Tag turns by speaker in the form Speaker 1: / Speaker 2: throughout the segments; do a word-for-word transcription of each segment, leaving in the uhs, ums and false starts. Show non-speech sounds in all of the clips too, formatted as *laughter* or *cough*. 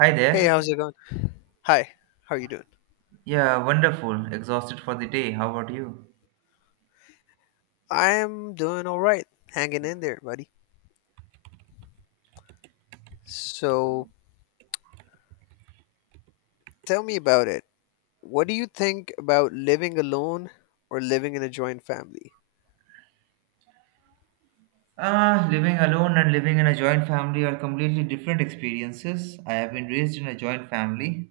Speaker 1: Hi
Speaker 2: Hey, how's
Speaker 1: there.
Speaker 2: it going? Hi, how are you doing?
Speaker 1: Yeah, wonderful. Exhausted for the day. How about you?
Speaker 2: I'm doing all right, hanging in there, buddy. So, tell me about it. What do you think about living alone or living in a joint family?
Speaker 1: Ah, living alone and living in a joint family are completely different experiences. I have been raised in a joint family,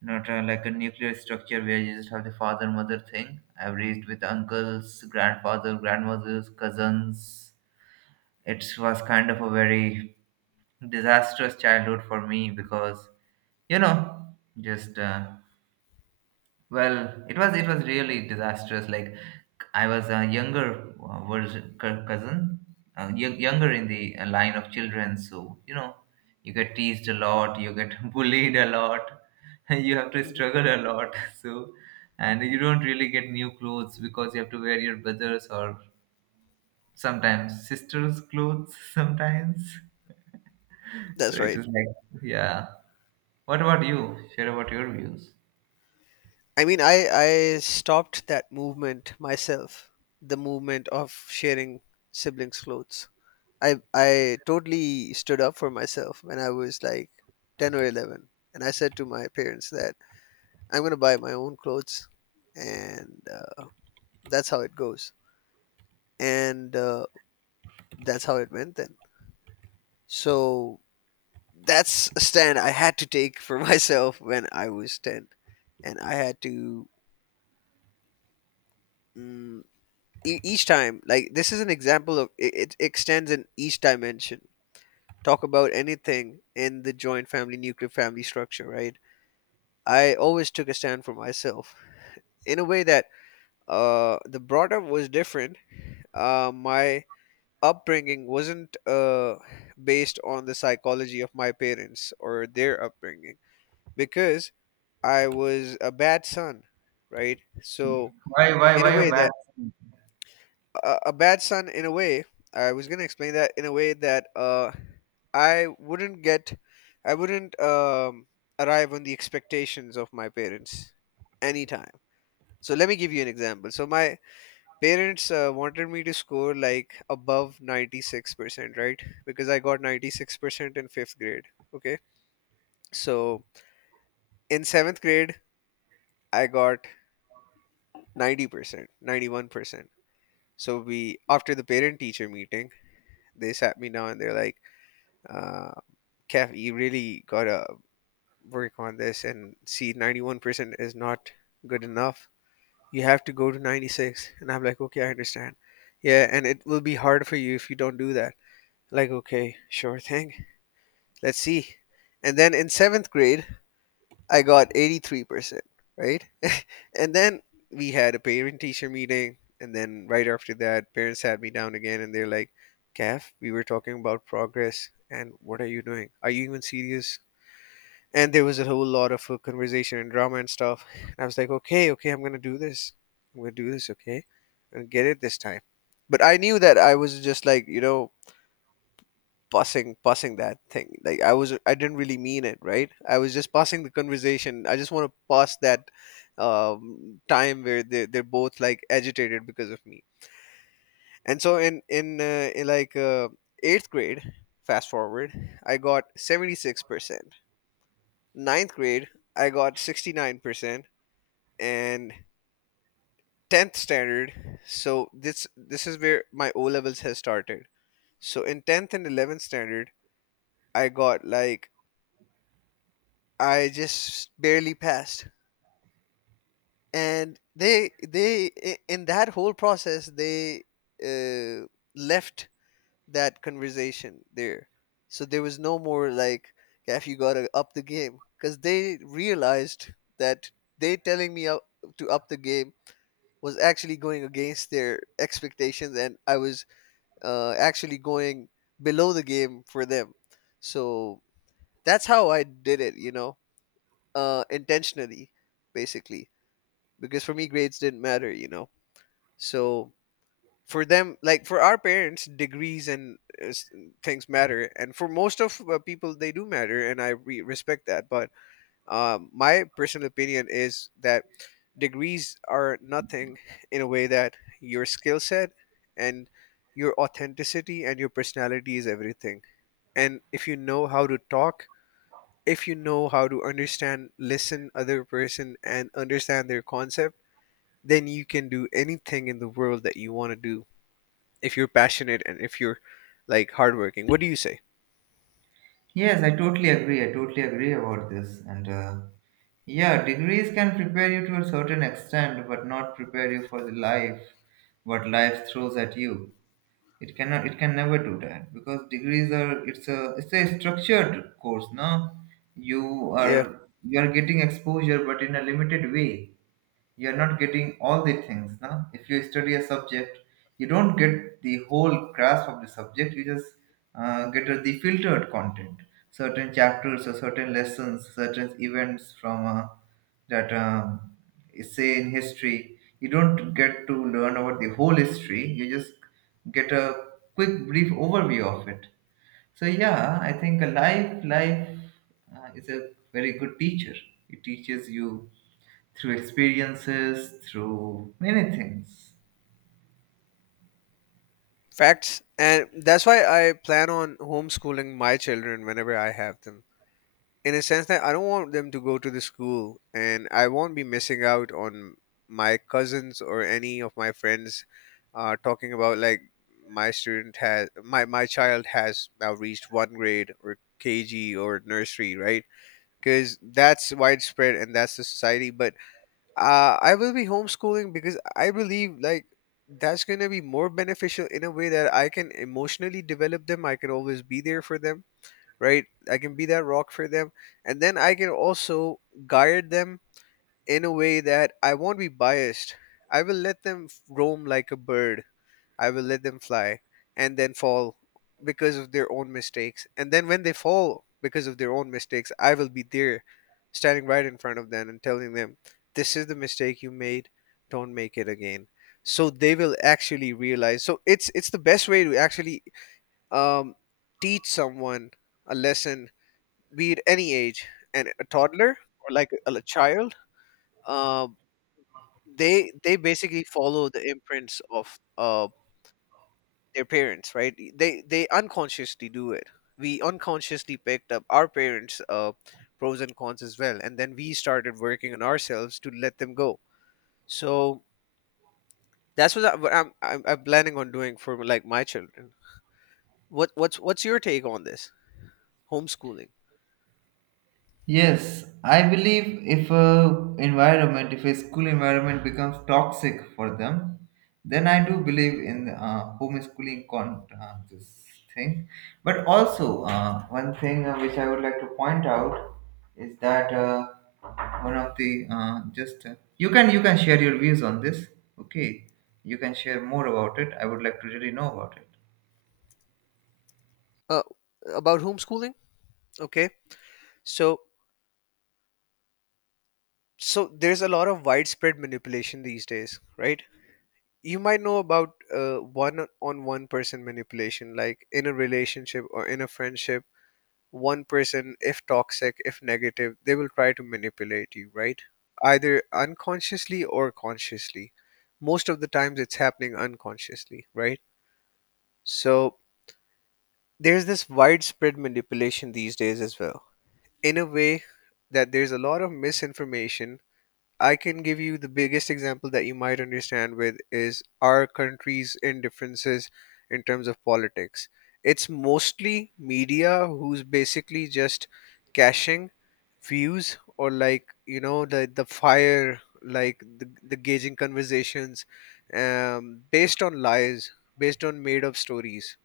Speaker 1: not uh, like a nuclear structure where you just have the father mother thing. I have raised with uncles, grandfather, grandmothers, cousins. It was kind of a very disastrous childhood for me because, you know, just uh, Well, it was it was really disastrous. Like I was a younger uh, version cou- cousin, uh, y- younger in the uh, line of children. So you know, you get teased a lot, you get *laughs* bullied a lot, *laughs* you have to
Speaker 2: Hmm.
Speaker 1: struggle a lot. *laughs* So, and you don't really get new clothes because you have to wear your brothers or sometimes sisters' clothes. *laughs* Sometimes, *laughs* so
Speaker 2: That's
Speaker 1: it
Speaker 2: right.
Speaker 1: is like yeah. What about you? Share about your views.
Speaker 2: I mean, I I stopped that movement myself, the movement of sharing siblings' clothes. I I totally stood up for myself when I was like ten or eleven, and I said to my parents that I'm going to buy my own clothes and uh, that's how it goes. And uh, that's how it went then. So that's a stand I had to take for *laughs* myself when I was ten. And I had to, mm, e- each time, like, this is an example of it, it extends in each dimension. Talk about anything in the joint family, nuclear family structure, right? I always took a stand for myself in a way that uh, the brought up was different. Uh, my upbringing wasn't uh, based on the psychology of my parents or their upbringing because I was a bad son, right? So
Speaker 1: Why why
Speaker 2: in
Speaker 1: why
Speaker 2: a
Speaker 1: a
Speaker 2: way
Speaker 1: bad?
Speaker 2: that a, a bad son, in a way, I was gonna explain that in a way that uh, I wouldn't get, I wouldn't um, arrive on the expectations of my parents anytime. So let me give you an example. So my Parents uh, wanted me to score like above ninety-six percent, right? Because I got ninety-six percent in fifth grade. Okay. So in seventh grade, I got ninety percent, ninety-one percent. So we, after the parent teacher meeting, they sat me down and they're like, uh, Kev, you really gotta work on this, and see, ninety-one percent is not good enough. You have to go to ninety-six. And I'm like, okay, I understand. Yeah, and it will be hard for you if you don't do that. Like, okay, sure thing. Let's see. And then in seventh grade, I got eighty-three percent, right? And then we had a parent teacher meeting. And then right after that, parents sat me down again and they're like, Kath, we were talking about progress. And what are you doing? Are you even serious? And there was a whole lot of uh, conversation and drama and stuff. And I was like, okay, okay, I'm going to do this. I'm going to do this, okay? And get it this time. But I knew that I was just like, you know, passing passing that thing, like i was I didn't really mean it, right? I was just passing the conversation. I just want to pass that um, time where they, they're both like agitated because of me. And so in in, uh, in like uh, eighth grade, fast forward, I got seventy-six percent. Ninth grade, I got sixty-nine percent. And tenth standard, so this this is where my O levels has started. So in tenth and eleventh standard, I got like I just barely passed. And they they i- in that whole process, they uh, left that conversation there. So there was no more like, Gaff, you gotta up the game, because they realized that they telling me up, to up the game was actually going against their expectations, and I was uh, actually going below the game for them. So that's how I did it, you know, uh, intentionally, basically, because for me grades didn't matter you know So for them, like for our parents, degrees and uh, s- things matter, and for most of uh, people they do matter, and i re- respect that, but um, my personal opinion is that degrees are nothing, in a way that your skill set and your authenticity and your personality is everything, and if you know how to talk, if you know how to understand, listen other person and understand their concept, then you can do anything in the world that you want to do if you're passionate and if you're like hardworking. What do you say?
Speaker 1: Yes, I totally agree. I totally agree about this. And uh, yeah, degrees can prepare you to a certain extent, but not prepare you for the life what life throws at you. It cannot. It can never do that because degrees are. It's a. It's a structured course. No, you
Speaker 2: Yeah,
Speaker 1: are. You are getting exposure, but in a limited way you are not getting all the things. Now if you study a subject you don't get the whole grasp of the subject, you just uh, get a- the filtered content, certain chapters or certain lessons, certain events from uh, that um, say in history. You don't get to learn about the whole history, you just get a quick brief overview of it. So yeah, I think a life life uh, is a very good teacher. It teaches you through experiences, through many things.
Speaker 2: facts. And that's why I plan on homeschooling my children whenever I have them. In a sense that I don't want them to go to the school, and I won't be missing out on my cousins or any of my friends uh, talking about, like, my student has my, my child has now reached one grade or K G or nursery, right? Because that's widespread and that's the society. But uh, I will be homeschooling because I believe, like, that's going to be more beneficial, in a way that I can emotionally develop them. I can always be there for them, right? I can be that rock for them, and then I can also guide them in a way that I won't be biased. I will let them f- roam like a bird. I will let them fly, and then fall because of their own mistakes. And then when they fall because of their own mistakes, I will be there standing right in front of them and telling them, this is the mistake you made. Don't make it again. So they will actually realize. So it's it's the best way to actually um, teach someone a lesson, be it any age, and a toddler or like a, a child. um, they they basically follow the imprints of uh, their parents, right? They they unconsciously do it. We unconsciously picked up our parents' uh, pros and cons as well, and then we started working on ourselves to let them go. So that's what, I, what I'm, I'm I'm planning on doing for, like, my children. What what's what's your take on this homeschooling?
Speaker 1: Yes, I believe if a environment, if a school environment becomes toxic for them, then I do believe in uh, homeschooling con uh, this thing. But also, uh, one thing uh, which I would like to point out is that uh, one of the uh, just uh, you can you can share your views on this. Okay, you can share more about it. I would like to really know about it.
Speaker 2: Uh, about homeschooling? Okay, so so there's a lot of widespread manipulation these days, right? You might know about uh, one on one person manipulation, like in a relationship or in a friendship. One person, if toxic, if negative, they will try to manipulate you, right? Either unconsciously or consciously. Most of the times it's happening unconsciously, right? So there's this widespread manipulation these days as well, in a way that there's a lot of misinformation. I can give you the biggest example that you might understand with is our country's indifferences in terms of politics. It's mostly media who's basically just cashing views, or like you know the the fire, like the, the gauging conversations um, based on lies, based on made up stories,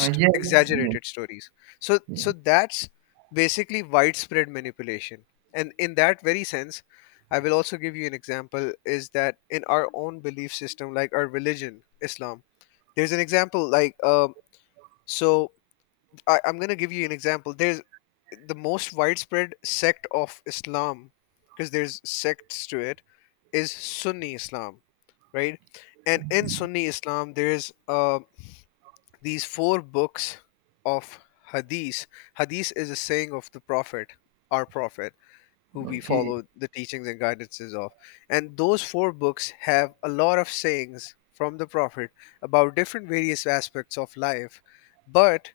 Speaker 1: Uh, yes, yes,
Speaker 2: exaggerated stories. So
Speaker 1: yes.
Speaker 2: so that's basically widespread manipulation, and in that very sense I will also give you an example is that in our own belief system, like our religion, Islam, there's an example, like, um, so I, I'm going to give you an example. There's the most widespread sect of Islam, because there's sects to it, is Sunni Islam, right? And in Sunni Islam, there's uh, these four books of Hadith. Hadith is a saying of the Prophet, our Prophet, who we
Speaker 1: Okay.
Speaker 2: follow the teachings and guidances of. And those four books have a lot of sayings from the Prophet about different various aspects of life. But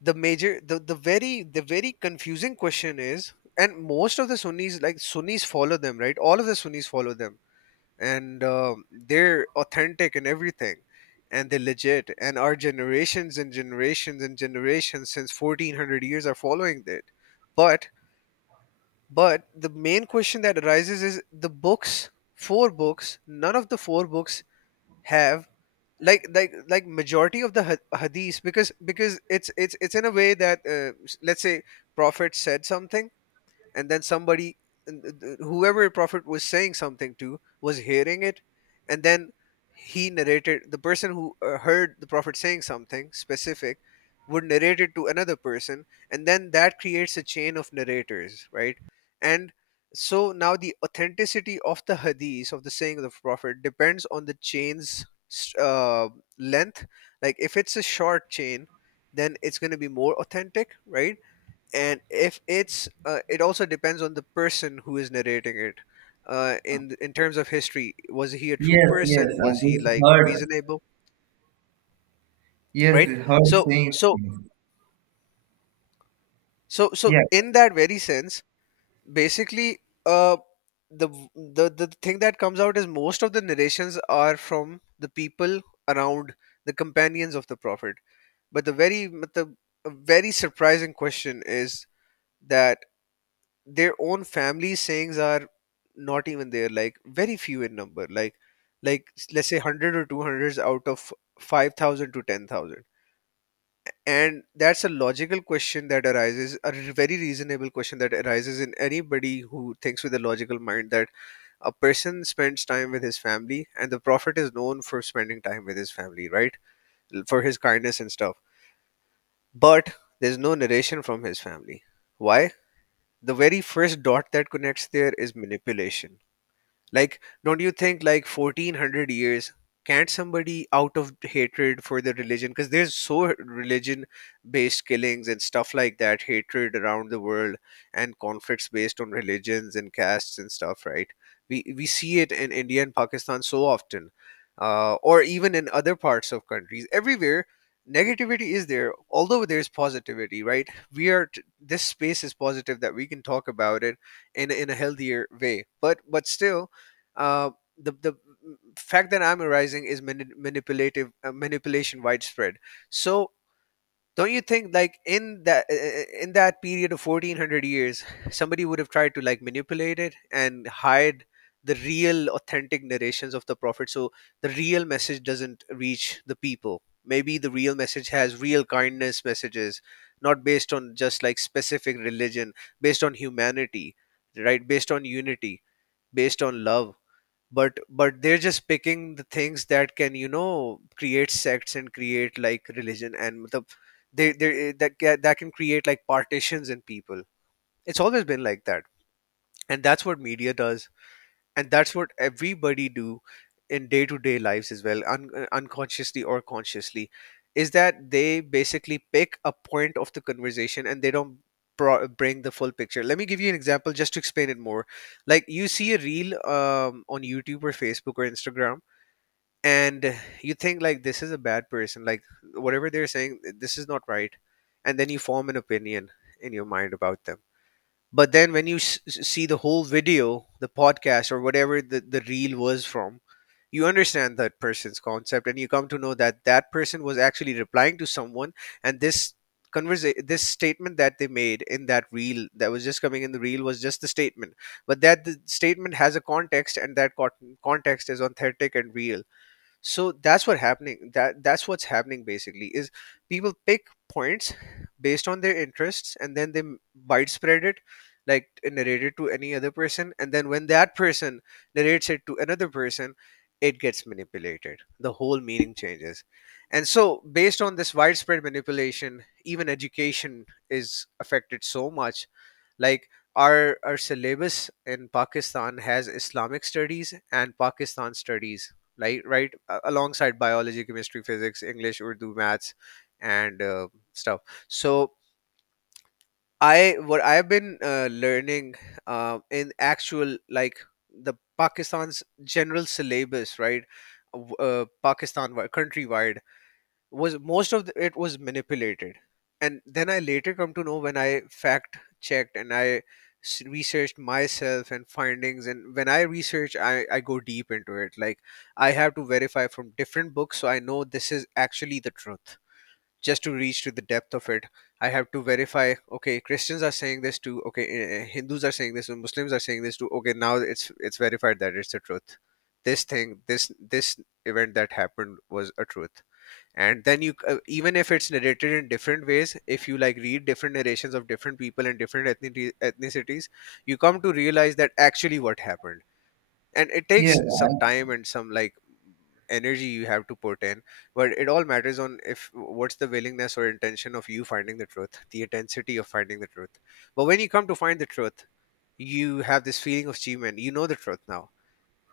Speaker 2: the major the, the very the very confusing question is, and most of the Sunnis, like Sunnis, follow them, right? All of the Sunnis follow them. And um, they're authentic and everything. And they're legit. And our generations and generations and generations since fourteen hundred years are following it. But but the main question that arises is the books, four books, none of the four books have like like like majority of the ha- hadith, because because it's it's it's in a way that uh, s- let's say prophet said something, and then somebody, whoever prophet was saying something to, was hearing it, and then he narrated, the person who uh, heard the prophet saying something specific would narrate it to another person, and then that creates a chain of narrators, right? And so now the authenticity of the hadith, of the saying of the prophet, depends on the chain's uh, length. Like, if it's a short chain, then it's going to be more authentic, right? And if it's uh, it also depends on the person who is narrating it, uh, in in terms of history, was he a true
Speaker 1: Yes, yes.
Speaker 2: person, was
Speaker 1: I
Speaker 2: he,
Speaker 1: just
Speaker 2: like,
Speaker 1: heard.
Speaker 2: reasonable,
Speaker 1: Yes,
Speaker 2: right?
Speaker 1: the hurt
Speaker 2: So
Speaker 1: saying
Speaker 2: so
Speaker 1: things.
Speaker 2: so so
Speaker 1: Yeah,
Speaker 2: in that very sense, basically, uh the the the thing that comes out is most of the narrations are from the people around the companions of the prophet. But the very but the a very surprising question is that their own family sayings are not even there, like very few in number, like like let's say a hundred or two hundreds out of five thousand to ten thousand. And that's a logical question that arises, a r- very reasonable question that arises in anybody who thinks with a logical mind, that a person spends time with his family and the prophet is known for spending time with his family, right? L- for his kindness and stuff. But there's no narration from his family. Why? The very first dot that connects there is manipulation. Like, don't you think, like, fourteen hundred years? Can't somebody out of hatred for the religion? Because there's so religion based killings and stuff like that, hatred around the world, and conflicts based on religions and castes and stuff, right? We, we see it in India and Pakistan so often, uh, or even in other parts of countries. Everywhere, negativity is there, although there's positivity, right? We are, t- this space is positive that we can talk about it in in a healthier way, but but still, uh, the the mm, fact that I'm arising is mani- manipulative, uh, manipulation widespread. So don't you think like in that uh, uh, in that period of fourteen hundred years, somebody would have tried to like manipulate it and hide the real authentic narrations of the prophet, so the real message doesn't reach the people? Maybe the real message has real kindness messages, not based on just like specific religion, based on humanity, right? Based on unity, based on love, but but they're just picking the things that can, you know, create sects and create like religion, and the they they that ca- that can create like partitions in people. It's always been like that, and that's what media does, and that's what everybody do in day-to-day lives as well, un- uh, unconsciously or consciously, is that they basically pick a point of the conversation and they don't pro- bring the full picture. Let me give you an example just to explain it more. Like, you see a reel um, on YouTube or Facebook or Instagram, and you think like this is a bad person, like whatever they're saying this is not right, and then you form an opinion in your mind about them. But then when you s- s- see the whole video, the podcast or whatever the, the reel was from, you understand that person's concept and you come to know that that person was actually replying to someone, and this conversa this statement that they made in that reel, that was just coming in the reel, was just the statement. But that the statement has a context, and that con- context is authentic and real. So that's what happening, that that's what's happening basically is people pick points based on their interests, and then they m- widespread it, like t- narrate it to any other person, and then when that person narrates it to another person, it gets manipulated, the whole meaning changes. And so based on this widespread manipulation, even education is affected so much. Like, our our syllabus in Pakistan has Islamic studies and Pakistan studies, like, right, a- alongside biology, chemistry, physics, English, Urdu, maths, and uh, stuff. So I what I've been uh, learning, uh, in actual, like the Pakistan's general syllabus, right, w- uh, Pakistan wi- countrywide, was most of the, it was manipulated. And then I later come to know when I fact checked and I s- researched myself and findings, and when I research, I, I go deep into it. Like, I have to verify from different books, so I know this is actually the truth. Just to reach to the depth of it, I have to verify, okay, Christians are saying this too, okay, eh, eh, Hindus are saying this and Muslims are saying this too, okay, now it's it's verified that it's the truth. This thing, this this event that happened was a truth. And then you, uh, even if it's narrated in different ways, if you like read different narrations of different people and different ethnicity, ethnicities, you come to realize that actually what happened. And it
Speaker 1: yeah,
Speaker 2: takes some time and some like energy, you have to put in. But it all matters on if what's the willingness or intention of you finding the truth, the intensity of finding the truth. But when you come to find the truth, you have this feeling of achievement, you know the truth now.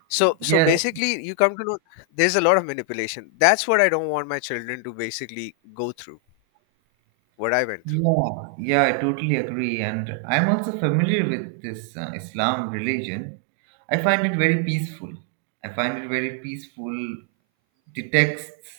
Speaker 2: So, so
Speaker 1: yes,
Speaker 2: basically, you come to know there's a lot of manipulation. That's what I don't want my children to basically go through what I went through.
Speaker 1: yeah, yeah, I totally agree. And I'm also familiar with this uh, Islam religion. I find it very peaceful. I find it very peaceful, the texts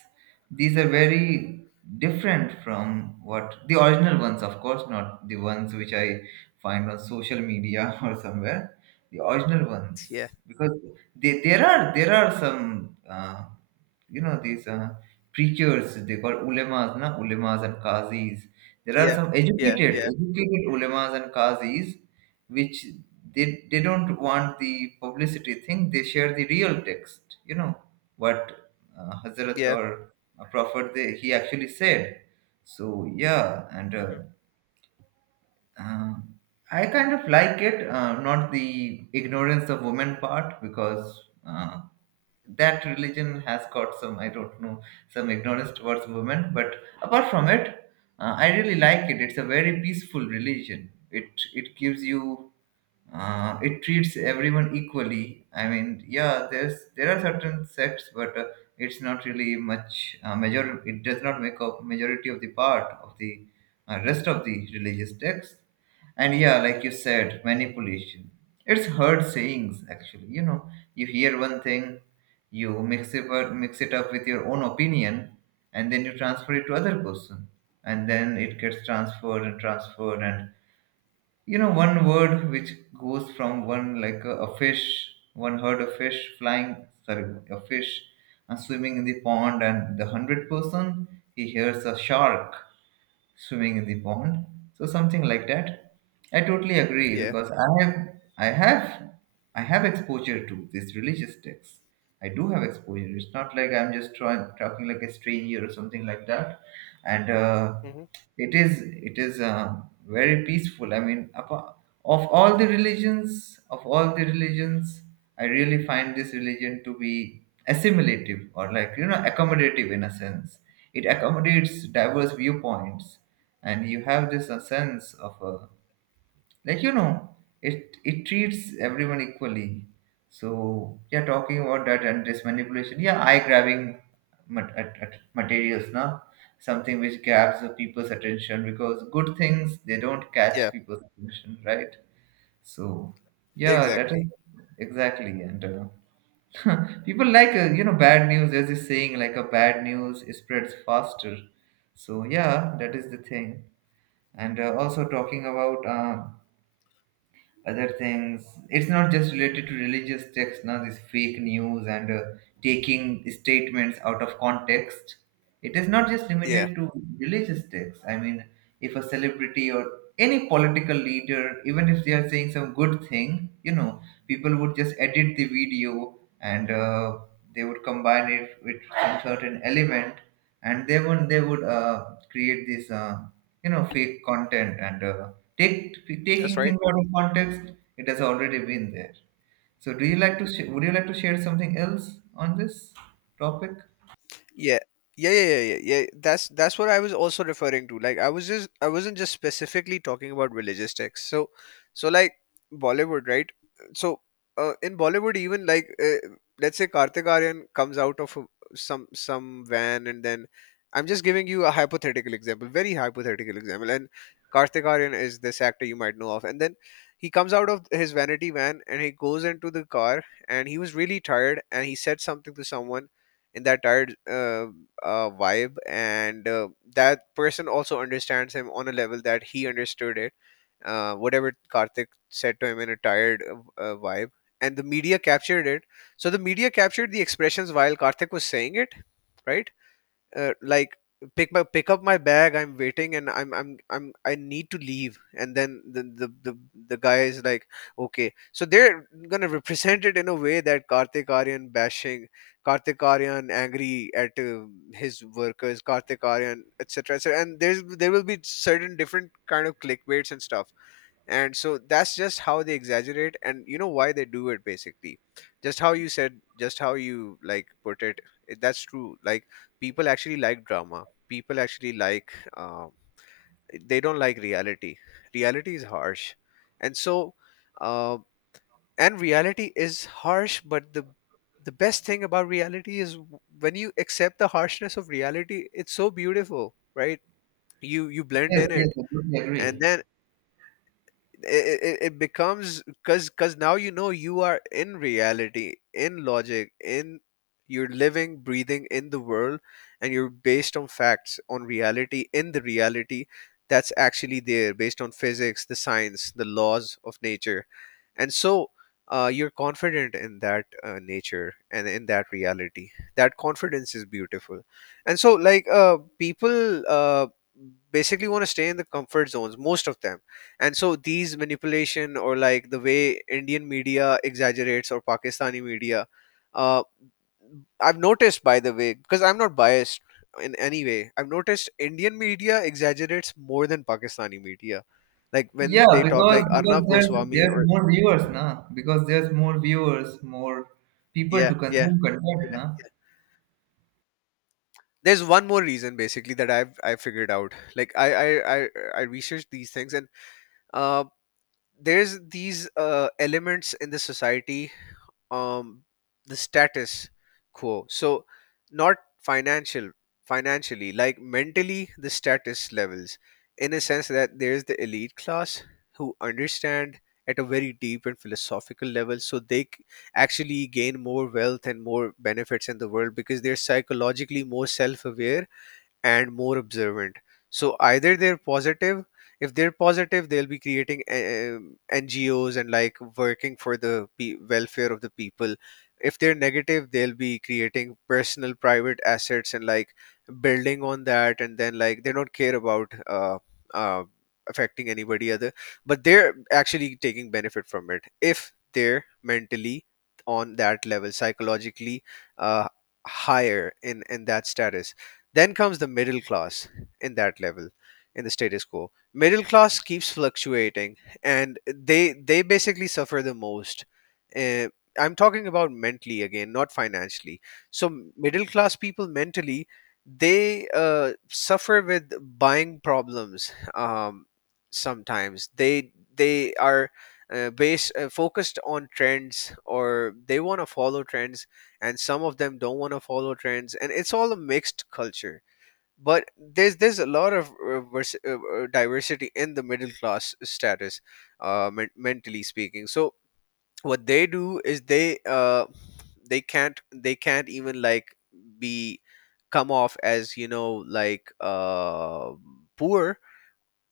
Speaker 1: these are very different from what the original ones, of course not the ones which I find on social media *laughs* or somewhere, the original ones.
Speaker 2: Yeah.
Speaker 1: Because they, there are there are some uh, you know these uh, preachers, they call ulemas, na, ulemas and qazis. There are
Speaker 2: Yeah.
Speaker 1: some
Speaker 2: Yeah.
Speaker 1: educated
Speaker 2: Yeah.
Speaker 1: educated ulemas and qazis which they, they don't want the publicity thing, they share the real text, you know what, uh, hazrat
Speaker 2: Yeah.
Speaker 1: or a prophet they, he actually said. So yeah. And uh,
Speaker 2: Hmm.
Speaker 1: uh, I kind of like it, uh, not the ignorance of women part. Because uh, that religion has got some, I don't know, some ignorance towards women, but apart from it, uh, I really like it. It's a very peaceful religion, it it gives you, uh, it treats everyone equally. I mean yeah, there's there are certain sects, but uh, it's not really much uh, major. It does not make up majority of the part of the uh, rest of the religious text. And yeah, like you said, manipulation. It's hard sayings actually. You know, you hear one thing, you mix it up, mix it up with your own opinion, and then you transfer it to other person, and then it gets transferred and transferred, and you know, one word which goes from one like a, a fish, one herd of fish flying, sorry, a fish, and swimming in the pond, and the hundred person he hears a shark swimming in the pond, so something like that. I totally agree
Speaker 2: Yeah.
Speaker 1: because I have, I have, I have exposure to these religious texts. I do have exposure, it's not like I'm just trying talking like a stranger or something like that. And uh,
Speaker 2: Hmm.
Speaker 1: it is it is uh, very peaceful. I mean apa- of all the religions, of all the religions I really find this religion to be assimilative or like, you know, accommodative in a sense. It accommodates diverse viewpoints, and you have this a sense of a, like, you know, it it treats everyone equally. So yeah, talking about that and this manipulation, yeah, eye grabbing mat- at, at materials now, something which grabs the people's attention, because good things they don't catch
Speaker 2: Yeah.
Speaker 1: people's attention, right? So yeah, that is
Speaker 2: Exactly.
Speaker 1: exactly. And Uh, *laughs* people like, uh, you know, bad news, as is saying, like a bad news spreads faster. So yeah, that is the thing. And uh, also talking about uh, other things, it's not just related to religious texts. Now this fake news and uh, taking statements out of context, it is not just
Speaker 2: Yeah.
Speaker 1: limited to religious texts. I mean if a celebrity or any political leader, even if they are saying some good thing, you know, people would just edit the video, and uh, they would combine it with some certain element, and they would they would uh, create this uh, you know fake content. And uh, Take,
Speaker 2: That's
Speaker 1: taking
Speaker 2: right.
Speaker 1: things out of context, it has already been there. So do you like to sh- would you like to share something else on this topic?
Speaker 2: Yeah. Yeah, yeah, yeah, yeah, yeah. That's that's what I was also referring to. Like, I was just, I wasn't just specifically talking about religious texts. So, so like Bollywood, right? So, uh, in Bollywood, even like, uh, let's say Kartik Aaryan comes out of a- some some van and then, I'm just giving you a hypothetical example, very hypothetical example. And Kartik Aaryan is this actor, you might know of. And then he comes out of his vanity van and he goes into the car, and he was really tired and he said something to someone in that tired uh, uh, vibe. And uh, that person also understands him on a level that he understood it, uh, whatever Karthik said to him in a tired uh, uh, vibe. And the media captured it. So the media captured the expressions while Karthik was saying it, right? uh, like, pick my, pick up my bag, I'm waiting and i'm i'm, I'm, I need to leave. And then the, the the the guy is like, okay. So they're gonna represent it in a way that Kartik aryan bashing, Kartik aryan angry at uh, his workers, Kartik aryan etc., etc. And there's there will be certain different kind of clickbaits and stuff. And so that's just how they exaggerate, and you know why they do it basically. Just how you said, just how you like put it, it- that's true. Like, people actually like drama, people actually like, um, they don't like reality. Reality is harsh. And so, uh, and reality is harsh, but the the best thing about reality is w- when you accept the harshness of reality, it's so beautiful, right? you you blend
Speaker 1: Yes,
Speaker 2: in it.
Speaker 1: yes, I totally
Speaker 2: And
Speaker 1: agree.
Speaker 2: then it, it it becomes, because because now you know you are in reality, in logic, in, you're living, breathing in the world, and you're based on facts, on reality, in the reality that's actually there, based on physics, the science, the laws of nature. And so, uh, you're confident in that uh, nature and in that reality. That confidence is beautiful. And so, like, uh, people, uh, basically want to stay in the comfort zones, most of them. And so these manipulation, or like the way Indian media exaggerates or Pakistani media, uh, I've noticed, by the way, because I'm not biased in any way. I've noticed Indian media exaggerates more than Pakistani media. Like
Speaker 1: Yeah,
Speaker 2: when they talk
Speaker 1: because
Speaker 2: like
Speaker 1: because
Speaker 2: Arnab
Speaker 1: there's
Speaker 2: Goswami
Speaker 1: there's
Speaker 2: or,
Speaker 1: more viewers now. Because there's more viewers, more people
Speaker 2: yeah,
Speaker 1: to
Speaker 2: yeah,
Speaker 1: consume content
Speaker 2: yeah.
Speaker 1: now.
Speaker 2: There's one more reason basically that I've I figured out. Like, I I I, I researched these things, and uh, there's these uh, elements in the society, um the status quo. So not financial, financially, like mentally, the status levels, in a sense that there is the elite class who understand at a very deep and philosophical level, so they c- actually gain more wealth and more benefits in the world because they're psychologically more self-aware and more observant. So either they're positive, if they're positive, they'll be creating um, N G Os and like working for the pe- welfare of the people. If they're negative, they'll be creating personal private assets and like building on that, and then like they don't care about uh, uh, affecting anybody other, but they're actually taking benefit from it if they're mentally on that level, psychologically uh, higher in in that status. Then comes the middle class, in that level, in the status quo. Middle class keeps fluctuating, and they they basically suffer the most. Uh, I'm talking about mentally again, not financially. So middle class people, mentally, they, uh, suffer with buying problems. Um, sometimes they they are, uh, based uh, focused on trends, or they want to follow trends, and some of them don't want to follow trends, and it's all a mixed culture. But there's there's a lot of uh, vers- uh, uh, diversity in the middle class status, uh, men- mentally speaking. So what they do is they, uh, they can't they can't even like be, come off as, you know, like uh poor,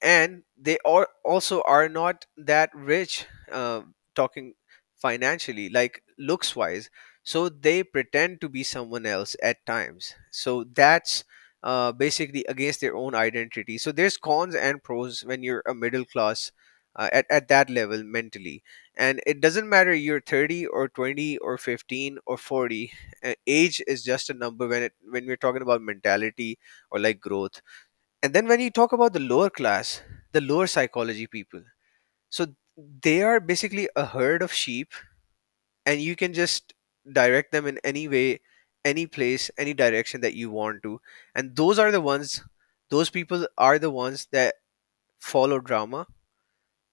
Speaker 2: and they are also are not that rich. um, talking financially, like looks wise. So they pretend to be someone else at times, so that's uh, basically against their own identity. So there's cons and pros when you're a middle class uh, at, at that level mentally. And it doesn't matter you're thirty or twenty or fifteen or forty, uh, age is just a number when it when we're talking about mentality or like growth. And then when you talk about the lower class, the lower psychology people, so they are basically a herd of sheep, and you can just direct them in any way, any place, any direction that you want to. And those are the ones, those people are the ones that follow drama,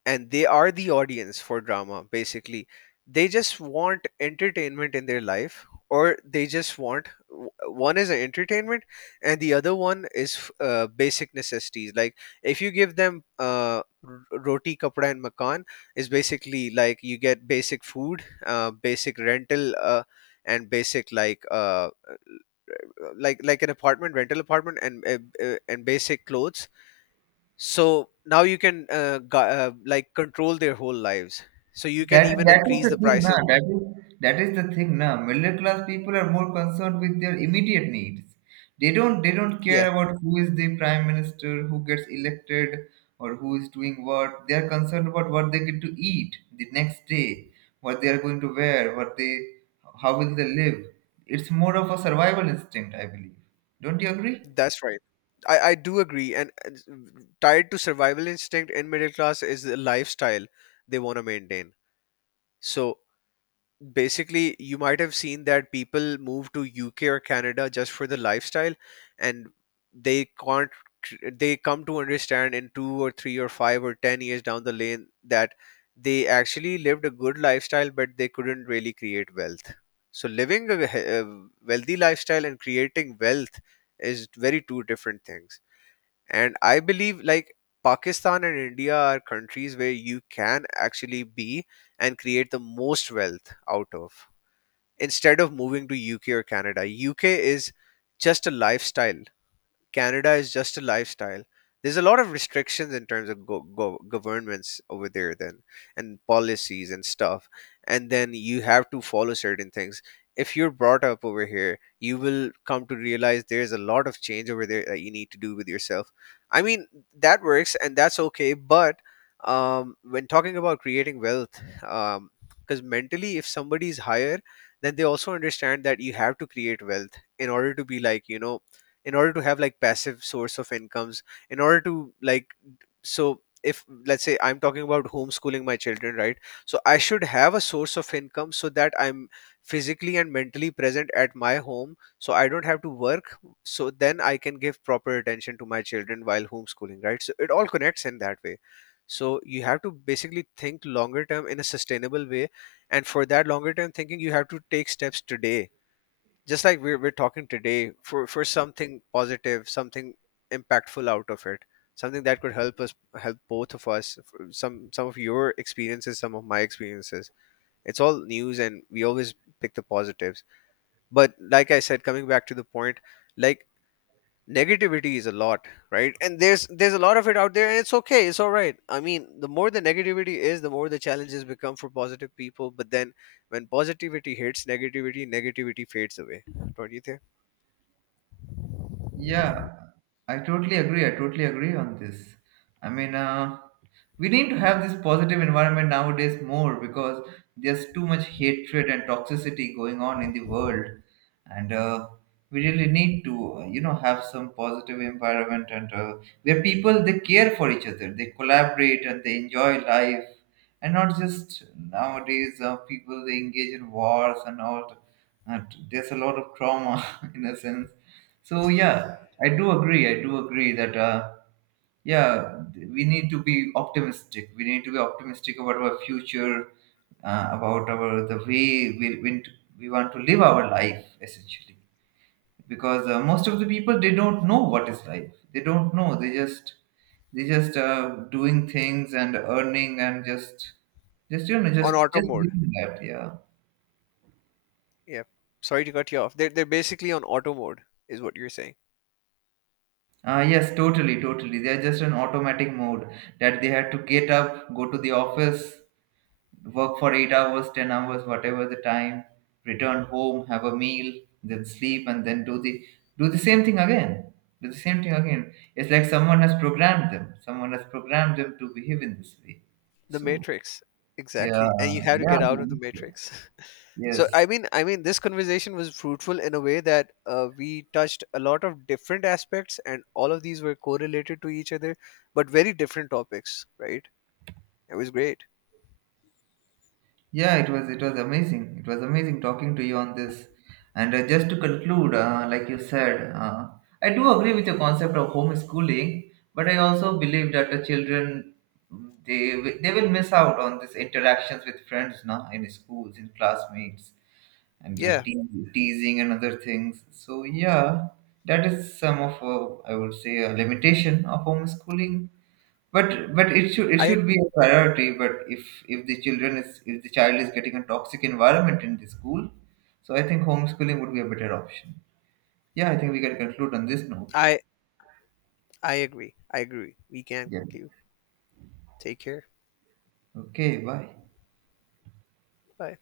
Speaker 2: and they are the audience for drama basically. They just want entertainment in their life, or they just want w- one is entertainment and the other one is uh, basic necessities, like if you give them uh, r- roti kapda and makan, is basically like you get basic food, uh, basic rental, uh, and basic like uh, like like an apartment, rental apartment, and uh, uh, and basic clothes. So now you can uh, gu- uh, like control their whole lives, so you can
Speaker 1: That
Speaker 2: even
Speaker 1: that is
Speaker 2: increase
Speaker 1: the
Speaker 2: the
Speaker 1: thing, na.
Speaker 2: prices.
Speaker 1: That is that is the thing, na. Middle class people are more concerned with their immediate needs. They don't they don't care
Speaker 2: Yeah,
Speaker 1: about who is the prime minister, who gets elected, or who is doing what. They are concerned about what they get to eat the next day, what they are going to wear, what they, how will they live. It's more of a survival instinct, I believe. Don't you agree?
Speaker 2: that's right. I, I do agree, and and tied to survival instinct in middle class is the lifestyle they want to maintain. So basically you might have seen that people move to U K or Canada just for the lifestyle, and they can't cr- they come to understand in two or three or five or ten years down the lane that they actually lived a good lifestyle but they couldn't really create wealth. So living a, he- a wealthy lifestyle and creating wealth is very two different things. And I believe, like, Pakistan and India are countries where you can actually be and create the most wealth out of, instead of moving to UK or Canada. UK is just a lifestyle. Canada is just a lifestyle. There's a lot of restrictions in terms of go- go- governments over there, then, and policies and stuff. And then you have to follow certain things. If you're brought up over here, you will come to realize there's a lot of change over there that you need to do with yourself. I mean, that works and that's okay. But um, when talking about creating wealth, because mentally, if somebody's higher, then they also understand that you have to create wealth in order to be like, you know, in order to have like passive source of incomes, in order to like, so if let's say I'm talking about homeschooling my children, right, so I should have a source of income so that I'm physically and mentally present at my home so I don't have to work, so then I can give proper attention to my children while homeschooling, right? So it all connects in that way. So you have to basically think longer term in a sustainable way, and for that longer term thinking you have to take steps today. Just like we're, we're talking today for for something positive, something impactful out of it, something that could help us, help both of us, f- some some of your experiences, some of my experiences. It's all news and we always pick the positives. But like I said, coming back to the point, like, negativity is a lot, right? And there's there's a lot of it out there, and it's okay, it's all right. I mean, the more the negativity is, the more the challenges become for positive people. But then when positivity hits negativity, negativity fades away. Don't you think?
Speaker 1: Yeah, I totally agree. I totally agree on this. I mean, uh, we need to have this positive environment nowadays more because there's too much hatred and toxicity going on in the world, and uh, we really need to, uh, you know, have some positive environment, and uh, where people they care for each other, they collaborate and they enjoy life, and not just nowadays uh, people they engage in wars and all. And there's a lot of trauma *laughs* in a sense. So
Speaker 2: *laughs*
Speaker 1: yeah, I do agree. I do agree that uh, yeah, we need to be optimistic. We need to be optimistic about our future, uh, about our the way we we, we want to live our life essentially. Because uh, most of the people they don't know what is life. They don't know. They just they just uh, doing things and earning, and just just you know just
Speaker 2: On auto
Speaker 1: just
Speaker 2: mode.
Speaker 1: living that, yeah.
Speaker 2: Yeah. Sorry to cut you off. They're they're basically on auto mode, is what you're saying.
Speaker 1: Uh, yes, totally, totally. They are just an automatic mode that they had to get up, go to the office, work for eight hours, ten hours, whatever the time, return home, have a meal, then sleep, and then do the, do the same thing again. Do the same thing again. It's like someone has programmed them. Someone has programmed them to behave in this way.
Speaker 2: The
Speaker 1: So
Speaker 2: Matrix,
Speaker 1: yeah,
Speaker 2: exactly. And you have to get out
Speaker 1: yeah,
Speaker 2: of the
Speaker 1: yes,
Speaker 2: Matrix. *laughs* So
Speaker 1: yes.
Speaker 2: I mean, I mean, this conversation was fruitful in a way that uh, we touched a lot of different aspects, and all of these were correlated to each other, but very different topics, right? It was great.
Speaker 1: Yeah, it was it was amazing. It was amazing talking to you on this. And uh, just to conclude, uh, like you said, uh, I do agree with your concept of homeschooling, but I also believe that the children, mm, they wi- they will miss out on these interactions with friends now in schools, in classmates, and the
Speaker 2: Yeah,
Speaker 1: te- teasing and other things. So yeah, that is some of uh, I would say a limitation of homeschooling. But but it should, it
Speaker 2: I
Speaker 1: should be
Speaker 2: agree.
Speaker 1: a priority. But if if the children is, if the child is getting a toxic environment in the school, so I think homeschooling would be a better option. Yeah, I think we can conclude on this note.
Speaker 2: I I agree. I agree. We can
Speaker 1: Yes.
Speaker 2: conclude. Take care.
Speaker 1: Okay. Bye.
Speaker 2: Bye.